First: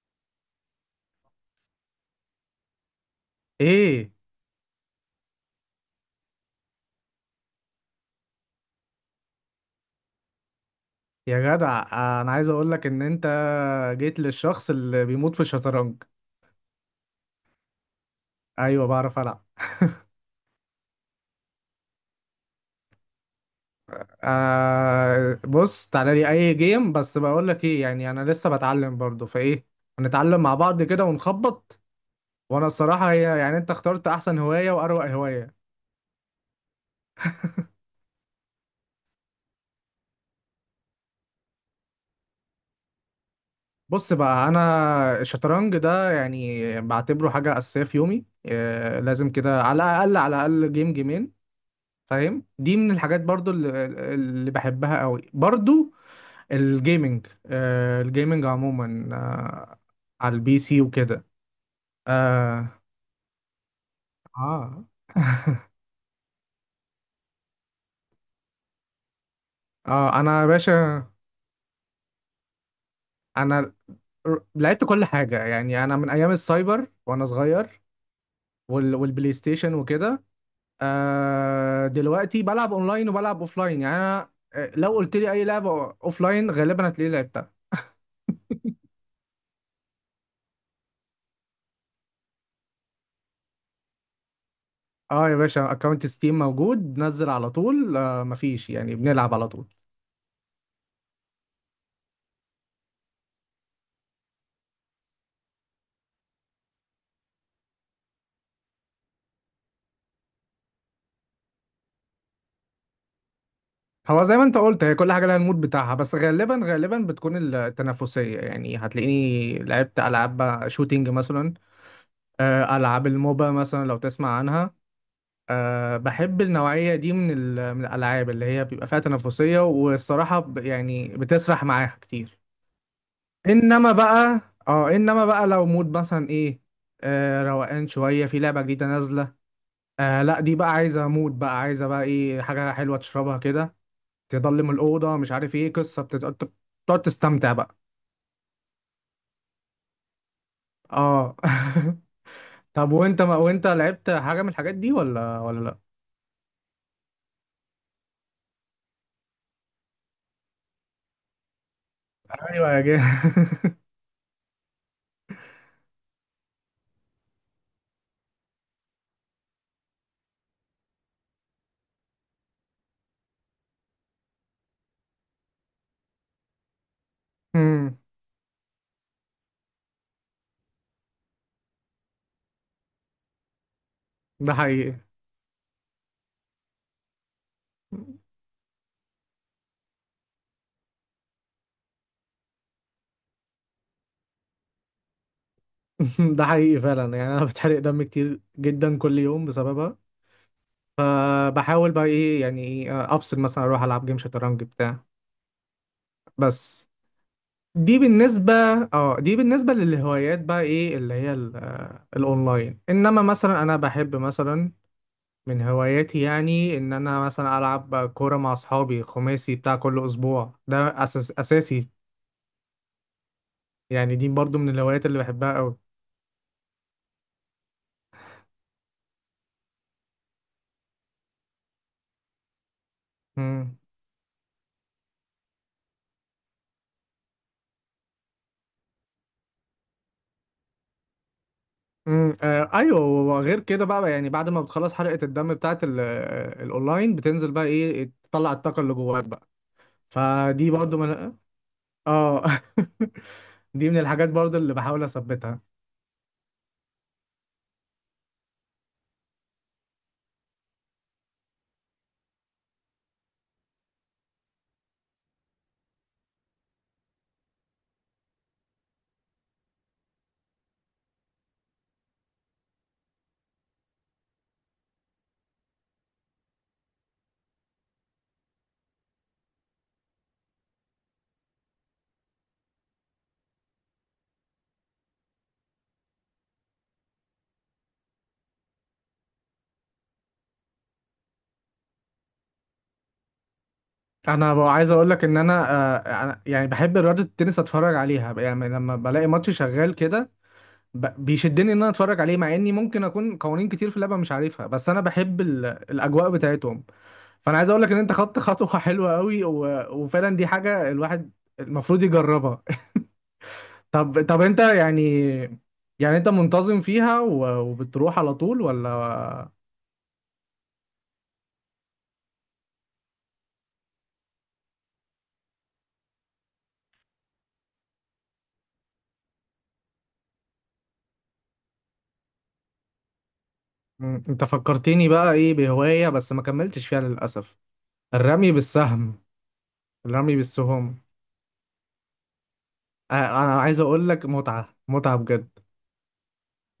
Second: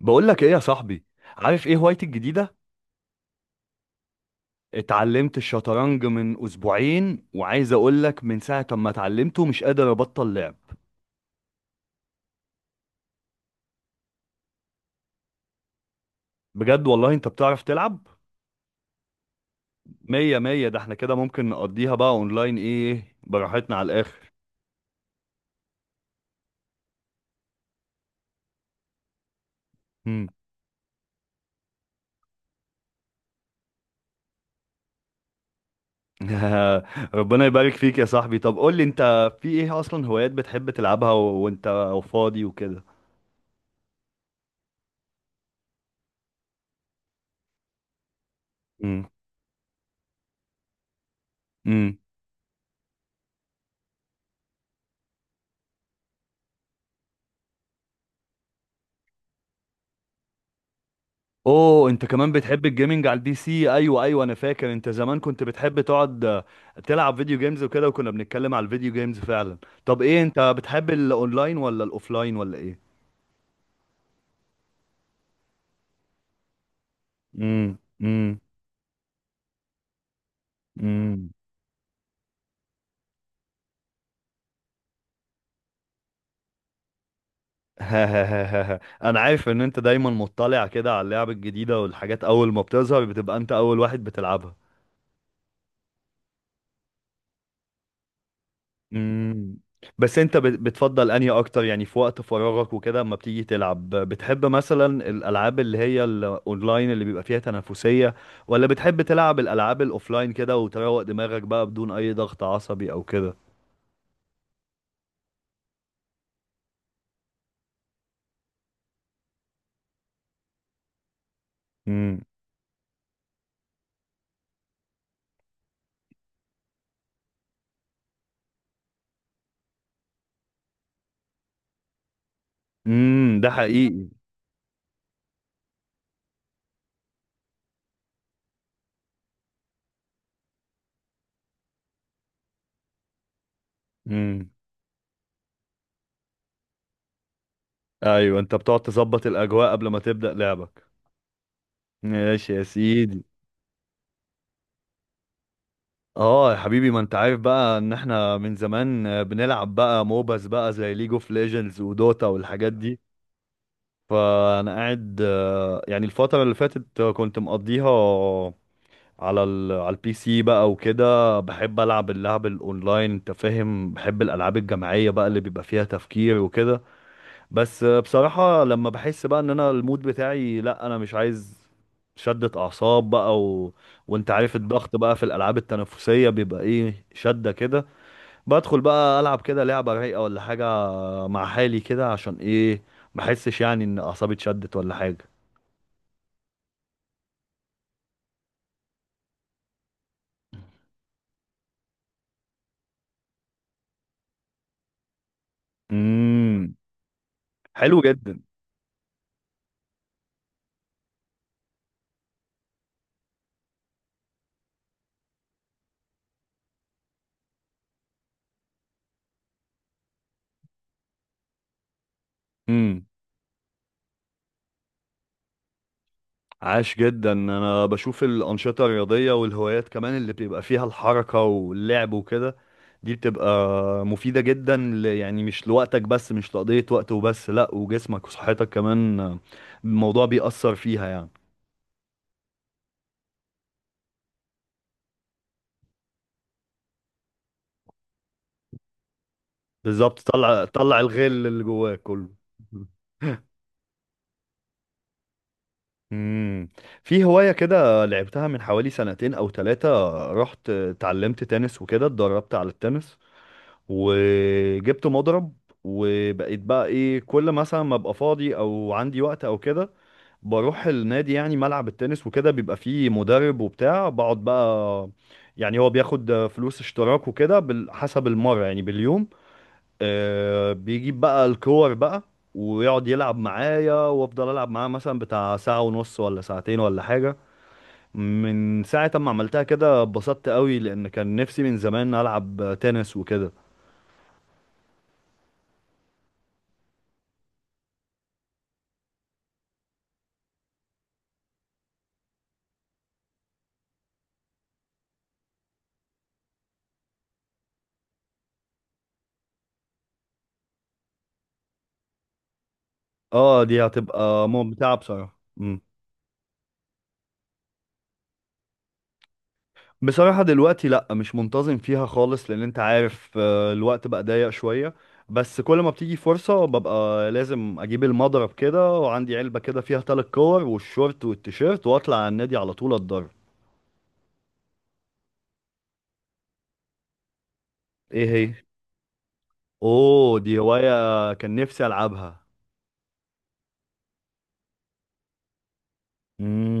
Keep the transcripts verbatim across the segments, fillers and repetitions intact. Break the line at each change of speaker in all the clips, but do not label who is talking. بقول لك ايه يا صاحبي؟ عارف ايه هوايتي الجديده؟
ايه
اتعلمت الشطرنج من اسبوعين، وعايز اقول لك من ساعه ما اتعلمته مش قادر ابطل لعب.
يا جدع، انا عايز اقول لك ان انت جيت للشخص اللي بيموت في الشطرنج.
بجد والله؟ انت بتعرف تلعب؟
ايوه بعرف العب.
مية مية. ده احنا كده ممكن نقضيها بقى اونلاين، ايه، براحتنا على الاخر.
آه بص تعالى لي اي جيم، بس بقول لك ايه، يعني انا لسه بتعلم برضه، فايه
مم.
هنتعلم مع بعض كده ونخبط. وانا الصراحه هي، يعني انت اخترت احسن هوايه واروق هوايه.
ربنا يبارك فيك يا صاحبي. طب قول لي انت، في ايه اصلا هوايات بتحب تلعبها و- وانت فاضي وكده؟
بص بقى، انا الشطرنج ده يعني بعتبره حاجه اساسيه في يومي، آه لازم كده على الاقل على الاقل جيم جيمين.
امم.
فاهم؟ دي من الحاجات برضو اللي, اللي بحبها قوي برضو. الجيمنج، آه الجيمنج عموما، آه على البي سي وكده.
اوه، انت كمان بتحب
اه
الجيمنج على البي سي؟ ايوه ايوه، انا فاكر
اه
انت زمان كنت بتحب تقعد آه، تلعب فيديو جيمز وكده، وكنا بنتكلم على الفيديو جيمز فعلا. طب
اه
ايه،
انا يا
انت بتحب
باشا،
الاونلاين ولا الاوفلاين ولا ايه؟
انا ر- لعبت كل حاجه، يعني انا من ايام السايبر وانا
امم،
صغير
امم،
وال والبلاي ستيشن وكده.
امم.
آه دلوقتي بلعب اونلاين وبلعب اوفلاين، يعني انا، آه، لو قلت لي اي لعبه اوفلاين غالبا هتلاقيه لعبتها.
انا عارف ان انت دايما مطلع كده على اللعب الجديدة والحاجات، اول ما بتظهر بتبقى انت اول واحد بتلعبها.
اه يا باشا، اكونت ستيم موجود، نزل على طول، آه مفيش، يعني بنلعب على
امم.
طول.
بس انت بت- بتفضل انهي اكتر، يعني في وقت فراغك وكده، اما بتيجي تلعب بتحب مثلا الالعاب اللي هي الاونلاين اللي بيبقى فيها تنافسية، ولا بتحب تلعب الالعاب الاوفلاين كده وتروق دماغك بقى بدون اي ضغط عصبي او كده؟
هو زي ما انت قلت، هي كل حاجه لها المود بتاعها، بس غالبا غالبا بتكون التنافسيه، يعني هتلاقيني لعبت العاب شوتينج مثلا،
امم،
آه، العاب الموبا مثلا لو تسمع عنها. آه، بحب النوعيه دي من ال- من الالعاب اللي هي بيبقى فيها تنافسيه، والصراحه ب- يعني بتسرح معاها كتير.
امم، ده
انما
حقيقي.
بقى، اه انما بقى لو مود مثلا ايه، آه، روقان شويه، في لعبه جديده نازله، آه لا، دي بقى عايزه مود، بقى عايزه بقى ايه، حاجه حلوه تشربها كده،
امم.
تضلم الأوضة، مش عارف ايه قصة بتت- بت- بتقعد تستمتع بقى.
ايوه، انت بتقعد تظبط الاجواء قبل ما تبدأ لعبك.
اه
ماشي يا
طب وانت،
سيدي.
ما وانت لعبت حاجة من الحاجات دي ولا ولا لا؟
اه يا حبيبي، ما انت عارف بقى ان احنا من زمان بنلعب بقى موباز بقى زي ليج اوف ليجندز ودوتا
ايوه
والحاجات
يا
دي.
جه.
فانا قاعد، آه، يعني الفتره اللي فاتت، آه، كنت مقضيها على ال على البي سي بقى وكده. بحب العب اللعب الاونلاين، انت فاهم، بحب الالعاب الجماعيه بقى اللي بيبقى فيها تفكير وكده. بس
أمم،
آه، بصراحه لما بحس بقى ان انا المود بتاعي لا، انا مش عايز شدة اعصاب بقى، و... وانت
ده
عارف الضغط
حقيقي.
بقى في الالعاب التنافسيه بيبقى ايه، شده كده. بدخل بقى العب كده لعبه رايقه ولا حاجه، مع حالي كده، عشان ايه؟ ما احسش يعني ان اعصابي اتشدت ولا حاجه.
ده حقيقي فعلا، يعني انا بتحرق دم كتير جدا كل يوم بسببها. فبحاول بقى ايه، يعني إيه، افصل مثلا اروح العب جيم شطرنج بتاع.
امم.
بس دي
حلو جدا.
بالنسبة، اه دي بالنسبة للهوايات بقى، ايه اللي هي ال- آه، الاونلاين. انما مثلا انا بحب مثلا، من هواياتي يعني ان انا مثلا العب كوره مع اصحابي، خماسي بتاع كل اسبوع، ده أساس اساسي
امم.
يعني. دي برضو من الهوايات اللي بحبها قوي.
عاش جدا. انا بشوف الانشطه الرياضيه والهوايات كمان اللي بيبقى فيها الحركه واللعب وكده، دي بتبقى
امم
مفيده جدا، ل... يعني مش لوقتك بس، مش لقضيه وقت وبس، لا، وجسمك وصحتك كمان، آه، الموضوع بيأثر فيها يعني.
امم آه ايوه. وغير كده بقى، يعني بعد ما بتخلص حلقه الدم بتاعت ال- آه، الاونلاين، بتنزل بقى ايه، تطلع الطاقه اللي جواك بقى.
بالظبط، طلع
فدي برضو
طلع
من،
الغل اللي جواك كله.
اه دي من الحاجات برضو اللي بحاول اثبتها.
امم. في هواية كده لعبتها من حوالي سنتين او تلاتة، رحت اتعلمت تنس وكده، اتدربت على التنس وجبت مضرب، وبقيت بقى ايه كل مثلا ما ابقى فاضي او عندي وقت او كده بروح النادي، يعني ملعب التنس وكده، بيبقى فيه مدرب وبتاع، بقعد بقى. يعني هو بياخد فلوس اشتراك وكده بال- حسب المرة يعني باليوم، آه، بيجيب بقى الكور بقى ويقعد يلعب معايا وافضل العب معاه مثلا بتاع ساعة ونص ولا ساعتين ولا حاجة. من ساعة ما عملتها كده اتبسطت قوي، لان كان نفسي من زمان العب تنس وكده.
انا بقى عايز اقول لك ان انا، آه أنا- يعني بحب رياضه التنس، اتفرج عليها يعني لما بلاقي ماتش شغال كده، ب- بيشدني ان انا اتفرج عليه، مع اني ممكن اكون قوانين كتير في اللعبه مش عارفها، بس انا بحب ال... الاجواء بتاعتهم. فانا عايز اقول لك ان انت خدت خطوه حلوه قوي، و... وفعلا دي حاجه الواحد المفروض يجربها.
اه دي
طب طب
هتبقى
انت
ممتعة
يعني،
بصراحة. مم.
يعني انت منتظم فيها و... وبتروح على طول ولا؟
بصراحة دلوقتي لا، مش منتظم فيها خالص، لان انت عارف آه، الوقت بقى ضيق شوية، بس كل ما بتيجي فرصة ببقى لازم اجيب المضرب كده، وعندي علبة كده فيها تلات كور والشورت والتيشيرت، واطلع على النادي على طول اتدرب.
مم، انت فكرتني بقى ايه بهوايه بس ما كملتش فيها للاسف،
ايه
الرمي
هي؟
بالسهم. الرمي
اوه، دي
بالسهم،
هواية كان نفسي العبها.
آه، انا عايز اقول لك متعه متعه بجد.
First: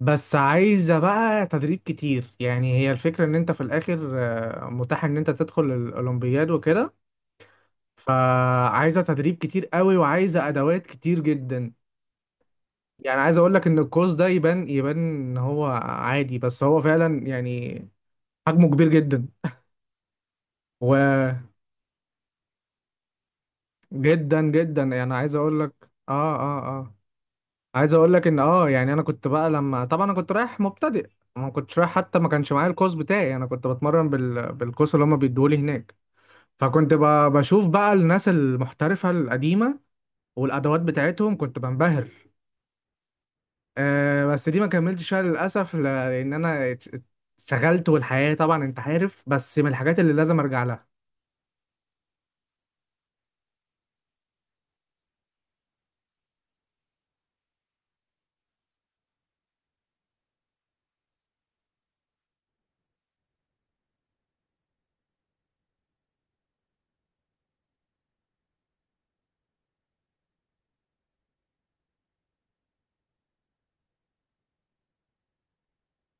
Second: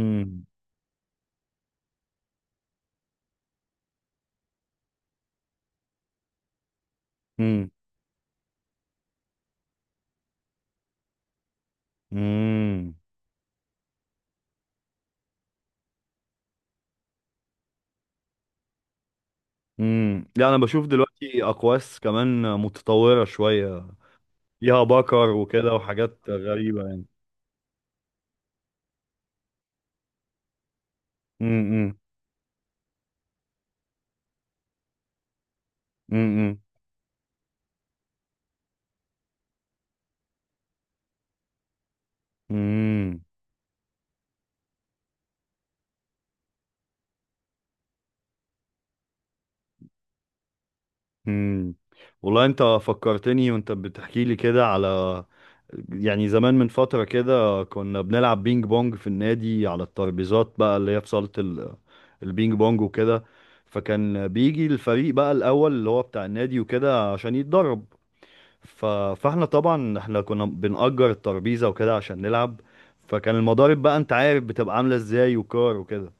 بس عايزة بقى تدريب كتير، يعني هي الفكرة ان انت في الاخر، آه، متاح ان انت تدخل الاولمبياد وكده.
امم،
فعايزة تدريب كتير قوي، وعايزة ادوات كتير جدا.
امم،
يعني عايز اقول لك ان الكورس ده يبان يبان ان هو عادي، بس هو فعلا يعني حجمه كبير جدا
امم. لا انا بشوف دلوقتي اقواس كمان متطورة شوية،
وجدا جدا.
فيها
يعني
بكر
عايز اقول
وكده
لك
وحاجات
اه اه
غريبة
اه
يعني.
عايز اقول لك ان اه، يعني انا كنت بقى لما، طبعا انا كنت رايح مبتدئ، ما كنتش رايح
امم،
حتى، ما كانش معايا الكوز بتاعي، انا كنت بتمرن بال... بالكوز اللي هما بيدوه لي هناك.
امم،
فكنت ب- بشوف بقى الناس المحترفة القديمة والأدوات بتاعتهم، كنت بنبهر.
امم،
أه بس دي ما كملتش فيها للأسف، ل- لأن أنا ات- اتشغلت، والحياة طبعا أنت عارف. بس من الحاجات اللي لازم أرجع لها.
امم. والله انت فكرتني وانت بتحكي لي كده على، يعني زمان من فترة كده كنا بنلعب بينج بونج في النادي، على الترابيزات بقى اللي هي في صالة ال- البينج بونج وكده. فكان بيجي الفريق بقى الأول اللي هو بتاع النادي وكده عشان يتدرب، ف... فاحنا طبعا احنا كنا بنأجر الترابيزة وكده عشان نلعب. فكان المضارب بقى، انت عارف بتبقى عاملة ازاي، وكار وكده،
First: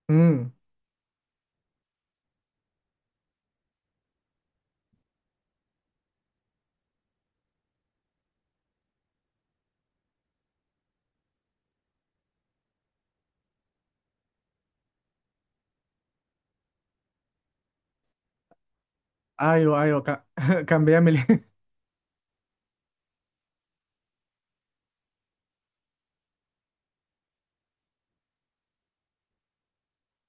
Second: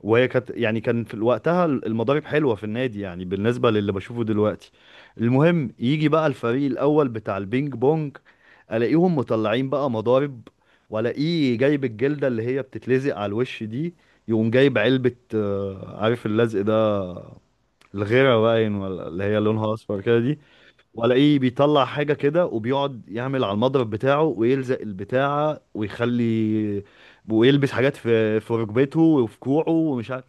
وهي كانت
امم،
يعني كان في وقتها المضارب حلوه في النادي يعني بالنسبه للي بشوفه دلوقتي. المهم يجي بقى الفريق الاول بتاع البينج بونج، الاقيهم مطلعين بقى مضارب، والاقيه جايب الجلده اللي هي بتتلزق على الوش دي. يقوم جايب علبه، آه، عارف اللزق ده، الغيره باين، ولا اللي هي لونها
أيوه
اصفر
أيوه
كده
كان
دي.
كان بيعمل
وألاقيه
إيه؟
بيطلع حاجة كده وبيقعد يعمل على المضرب بتاعه ويلزق البتاعة ويخلي، ويلبس حاجات في في ركبته وفي كوعه ومش عارف.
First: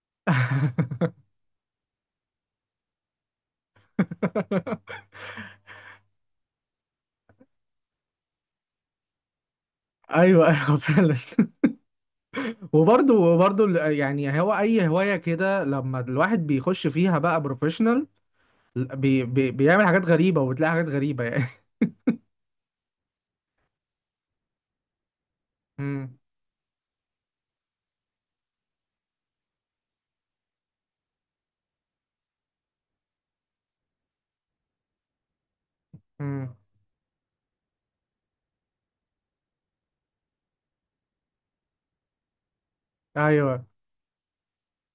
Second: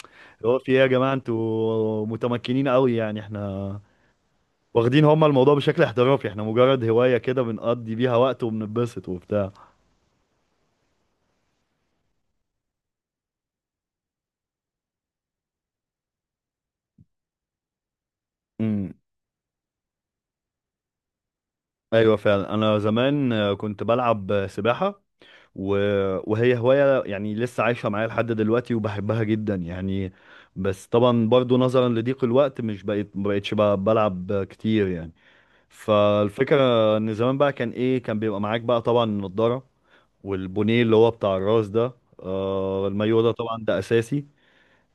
هو في ايه يا جماعة، انتوا متمكنين قوي يعني؟ احنا واخدين هما الموضوع بشكل احترافي، احنا مجرد هواية كده بنقضي بيها وقت وبنتبسط وبتاع.
أيوه أيوه فعلا. وبرضه وبرضه ال- يعني هو أي هواية كده لما الواحد بيخش فيها بقى بروفيشنال،
امم.
بي بي بيعمل حاجات غريبة، وبتلاقي حاجات غريبة يعني.
ايوه فعلا، انا زمان آه، كنت بلعب آه، سباحة، و...
امم
وهي هواية يعني لسه عايشة معايا لحد دلوقتي وبحبها جدا يعني. بس طبعا برضو نظرا لضيق الوقت مش بقيت، ما بقيتش ب- بلعب كتير يعني.
امم
فالفكرة ان زمان بقى كان ايه كان بيبقى معاك بقى طبعا النضارة. والبونيه اللي هو بتاع الراس ده، آه المايو ده طبعا
ايوه
ده اساسي.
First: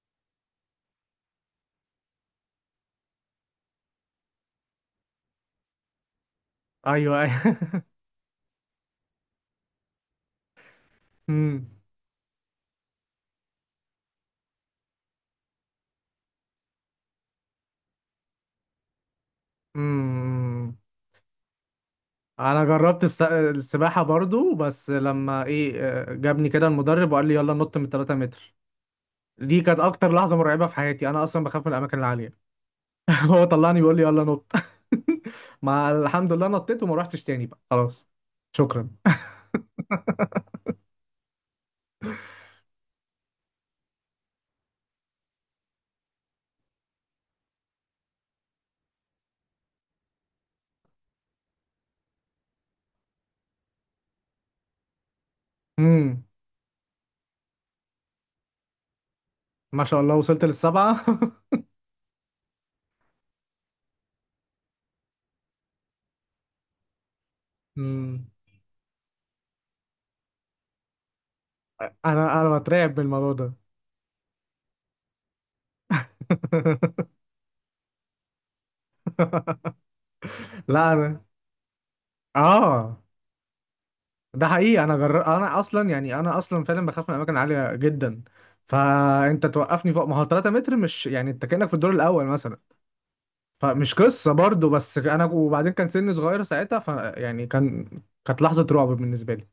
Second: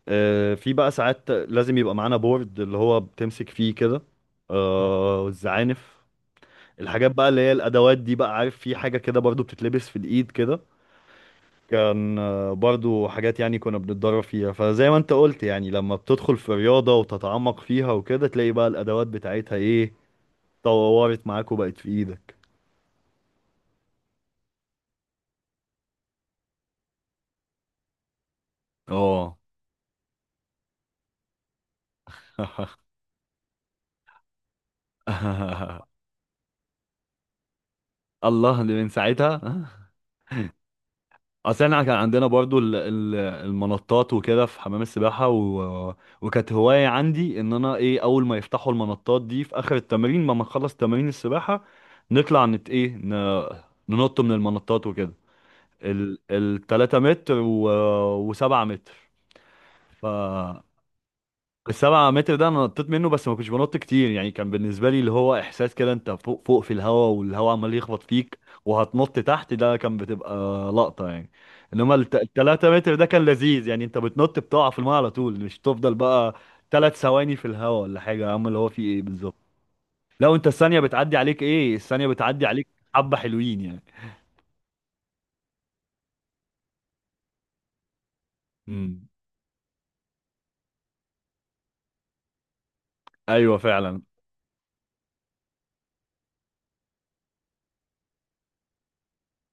آه في بقى ساعات لازم يبقى معانا بورد اللي هو بتمسك فيه كده، آه الزعانف، الحاجات
ايوه
بقى اللي هي
ايوه.
الادوات دي بقى. عارف في حاجة كده برضو بتتلبس في الايد كده،
امم
كان آه، برضو حاجات يعني كنا بنتدرب فيها. فزي ما انت قلت، يعني لما بتدخل في الرياضة وتتعمق فيها وكده تلاقي بقى الأدوات بتاعتها ايه
امم
طورت معاك وبقت في ايدك.
انا جربت الس- السباحه برضو، بس لما ايه، آه، جابني كده المدرب وقال لي يلا نط من 3 متر.
اه.
دي كانت اكتر لحظه مرعبه في حياتي، انا اصلا بخاف من الاماكن العاليه. هو طلعني بيقول لي يلا نط. ما الحمد لله نطيت وما روحتش تاني بقى خلاص.
الله، دي من
شكرا.
ساعتها. اصل احنا كان عندنا برضو ال- ال- المنطات وكده في حمام السباحه، و... وكانت هوايه عندي ان انا ايه، اول ما يفتحوا المنطات دي في اخر التمرين، ما ما نخلص تمارين السباحه نطلع نت ايه ن... ننط من المنطات وكده، ال
امم
التلاتة متر و... وسبعة متر.
ما شاء
ف
الله وصلت للسبعه.
السبعة متر ده انا نطيت منه بس ما كنتش بنط كتير، يعني كان بالنسبة لي اللي هو احساس كده انت فوق فوق في الهوا والهوا عمال يخبط
امم
فيك وهتنط تحت، ده كان بتبقى لقطة يعني. انما الت-
انا انا
التلاتة متر
بترعب من
ده كان
الموضوع ده.
لذيذ، يعني انت بتنط بتقع في الماء على طول، مش تفضل بقى تلات ثواني في الهوا ولا حاجة. يا عم اللي هو في ايه بالظبط؟ لو انت الثانية
لا
بتعدي
انا،
عليك، ايه الثانية بتعدي عليك
اه
حبة حلوين يعني.
ده حقيقي. انا جر... انا اصلا، يعني انا اصلا فعلا بخاف من اماكن عاليه جدا،
امم.
فانت توقفني فوق، ما هو 3 متر مش يعني، انت كانك في الدور الاول مثلا.
ايوه
فمش
فعلا.
قصه برضو، بس انا وبعدين كان سني صغير ساعتها، ف يعني كان، كانت لحظه رعب بالنسبه لي.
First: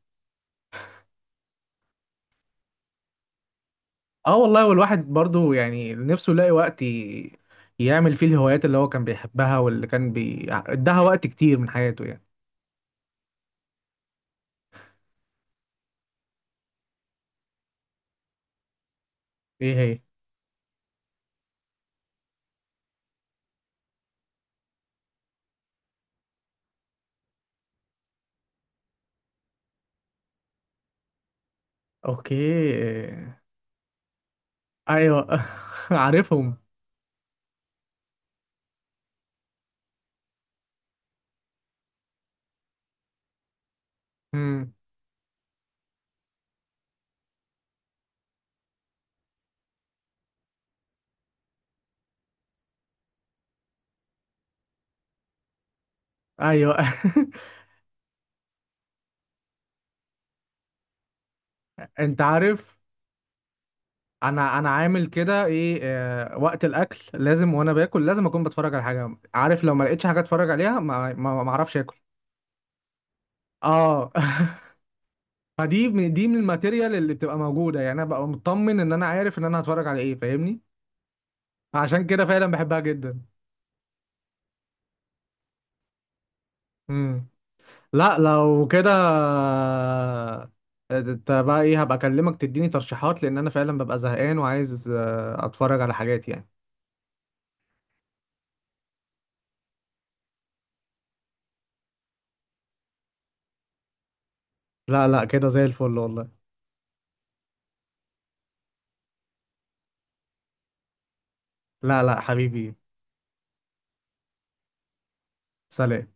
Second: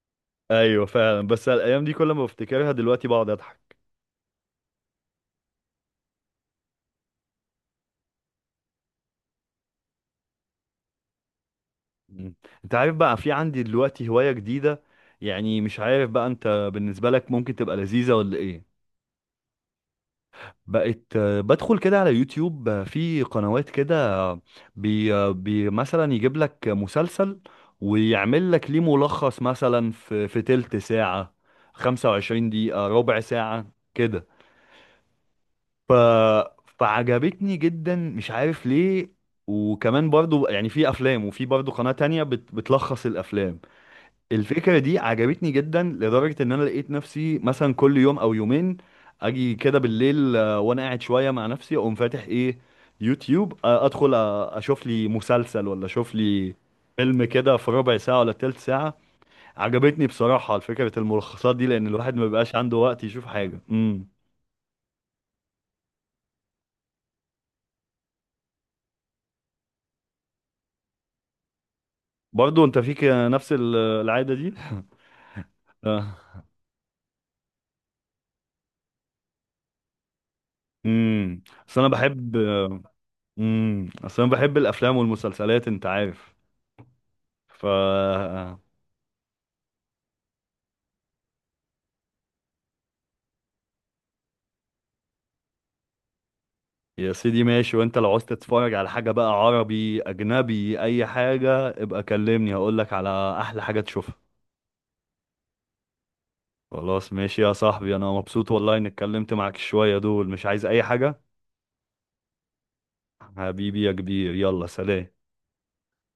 ايوه فعلا، بس الايام دي كل ما بفتكرها دلوقتي بقعد اضحك.
اه والله، والواحد برضو يعني نفسه يلاقي وقت ي... يعمل فيه الهوايات اللي هو كان بيحبها، واللي كان بي اداها وقت كتير من حياته يعني.
مم. انت عارف بقى في عندي دلوقتي هواية جديدة، يعني مش عارف بقى انت بالنسبة لك ممكن تبقى لذيذة ولا ايه.
ايه هي؟
بقت آه، بدخل كده على يوتيوب، آه، في قنوات كده، آه، بي, آه، بي مثلا يجيب لك مسلسل ويعمل لك ليه ملخص مثلا في في تلت ساعة،
اوكي.
25 دقيقة، ربع ساعة كده.
ايوه
ف...
عارفهم.
فعجبتني جدا مش عارف ليه. وكمان برضو يعني في افلام، وفي برضو قناة تانية بت... بتلخص الافلام.
امم،
الفكرة دي عجبتني جدا لدرجة ان انا لقيت نفسي مثلا كل يوم او يومين. اجي كده بالليل، آه، وانا قاعد شوية مع نفسي اقوم فاتح ايه، يوتيوب، آه، ادخل آه، اشوف لي مسلسل ولا اشوف لي
ايوه.
فيلم كده في ربع ساعة ولا تلت ساعة. عجبتني بصراحة فكرة الملخصات دي، لأن الواحد
انت
ما بيبقاش عنده
عارف،
وقت يشوف حاجة. امم.
انا انا عامل كده ايه، آه وقت الاكل لازم، وانا باكل لازم اكون بتفرج على حاجه، عارف، لو ما لقيتش حاجه اتفرج عليها ما ما ما اعرفش اكل.
برضو انت فيك نفس ال-
اه.
العادة دي.
فدي
اه.
من- دي من الماتيريال اللي بتبقى موجوده، يعني انا ببقى مطمن ان انا عارف ان انا هتفرج على ايه. فاهمني؟
امم. اصل انا
عشان كده
بحب
فعلا بحبها جدا.
امم اصل انا بحب الافلام والمسلسلات، انت عارف.
امم،
ف
لا لو كده، آه، انت بقى ايه، هبقى اكلمك تديني ترشيحات، لان انا فعلا ببقى زهقان وعايز، آه، اتفرج على حاجات يعني.
يا سيدي ماشي، وانت لو عاوز تتفرج على حاجه بقى، عربي اجنبي اي حاجه، ابقى كلمني هقول لك على احلى حاجه تشوفها.
لا لا كده زي الفل والله.
خلاص ماشي يا صاحبي، انا مبسوط والله اني اتكلمت معاك شويه دول، مش عايز اي حاجه.
لا لا حبيبي.
حبيبي يا كبير، يلا سلام.
سلام.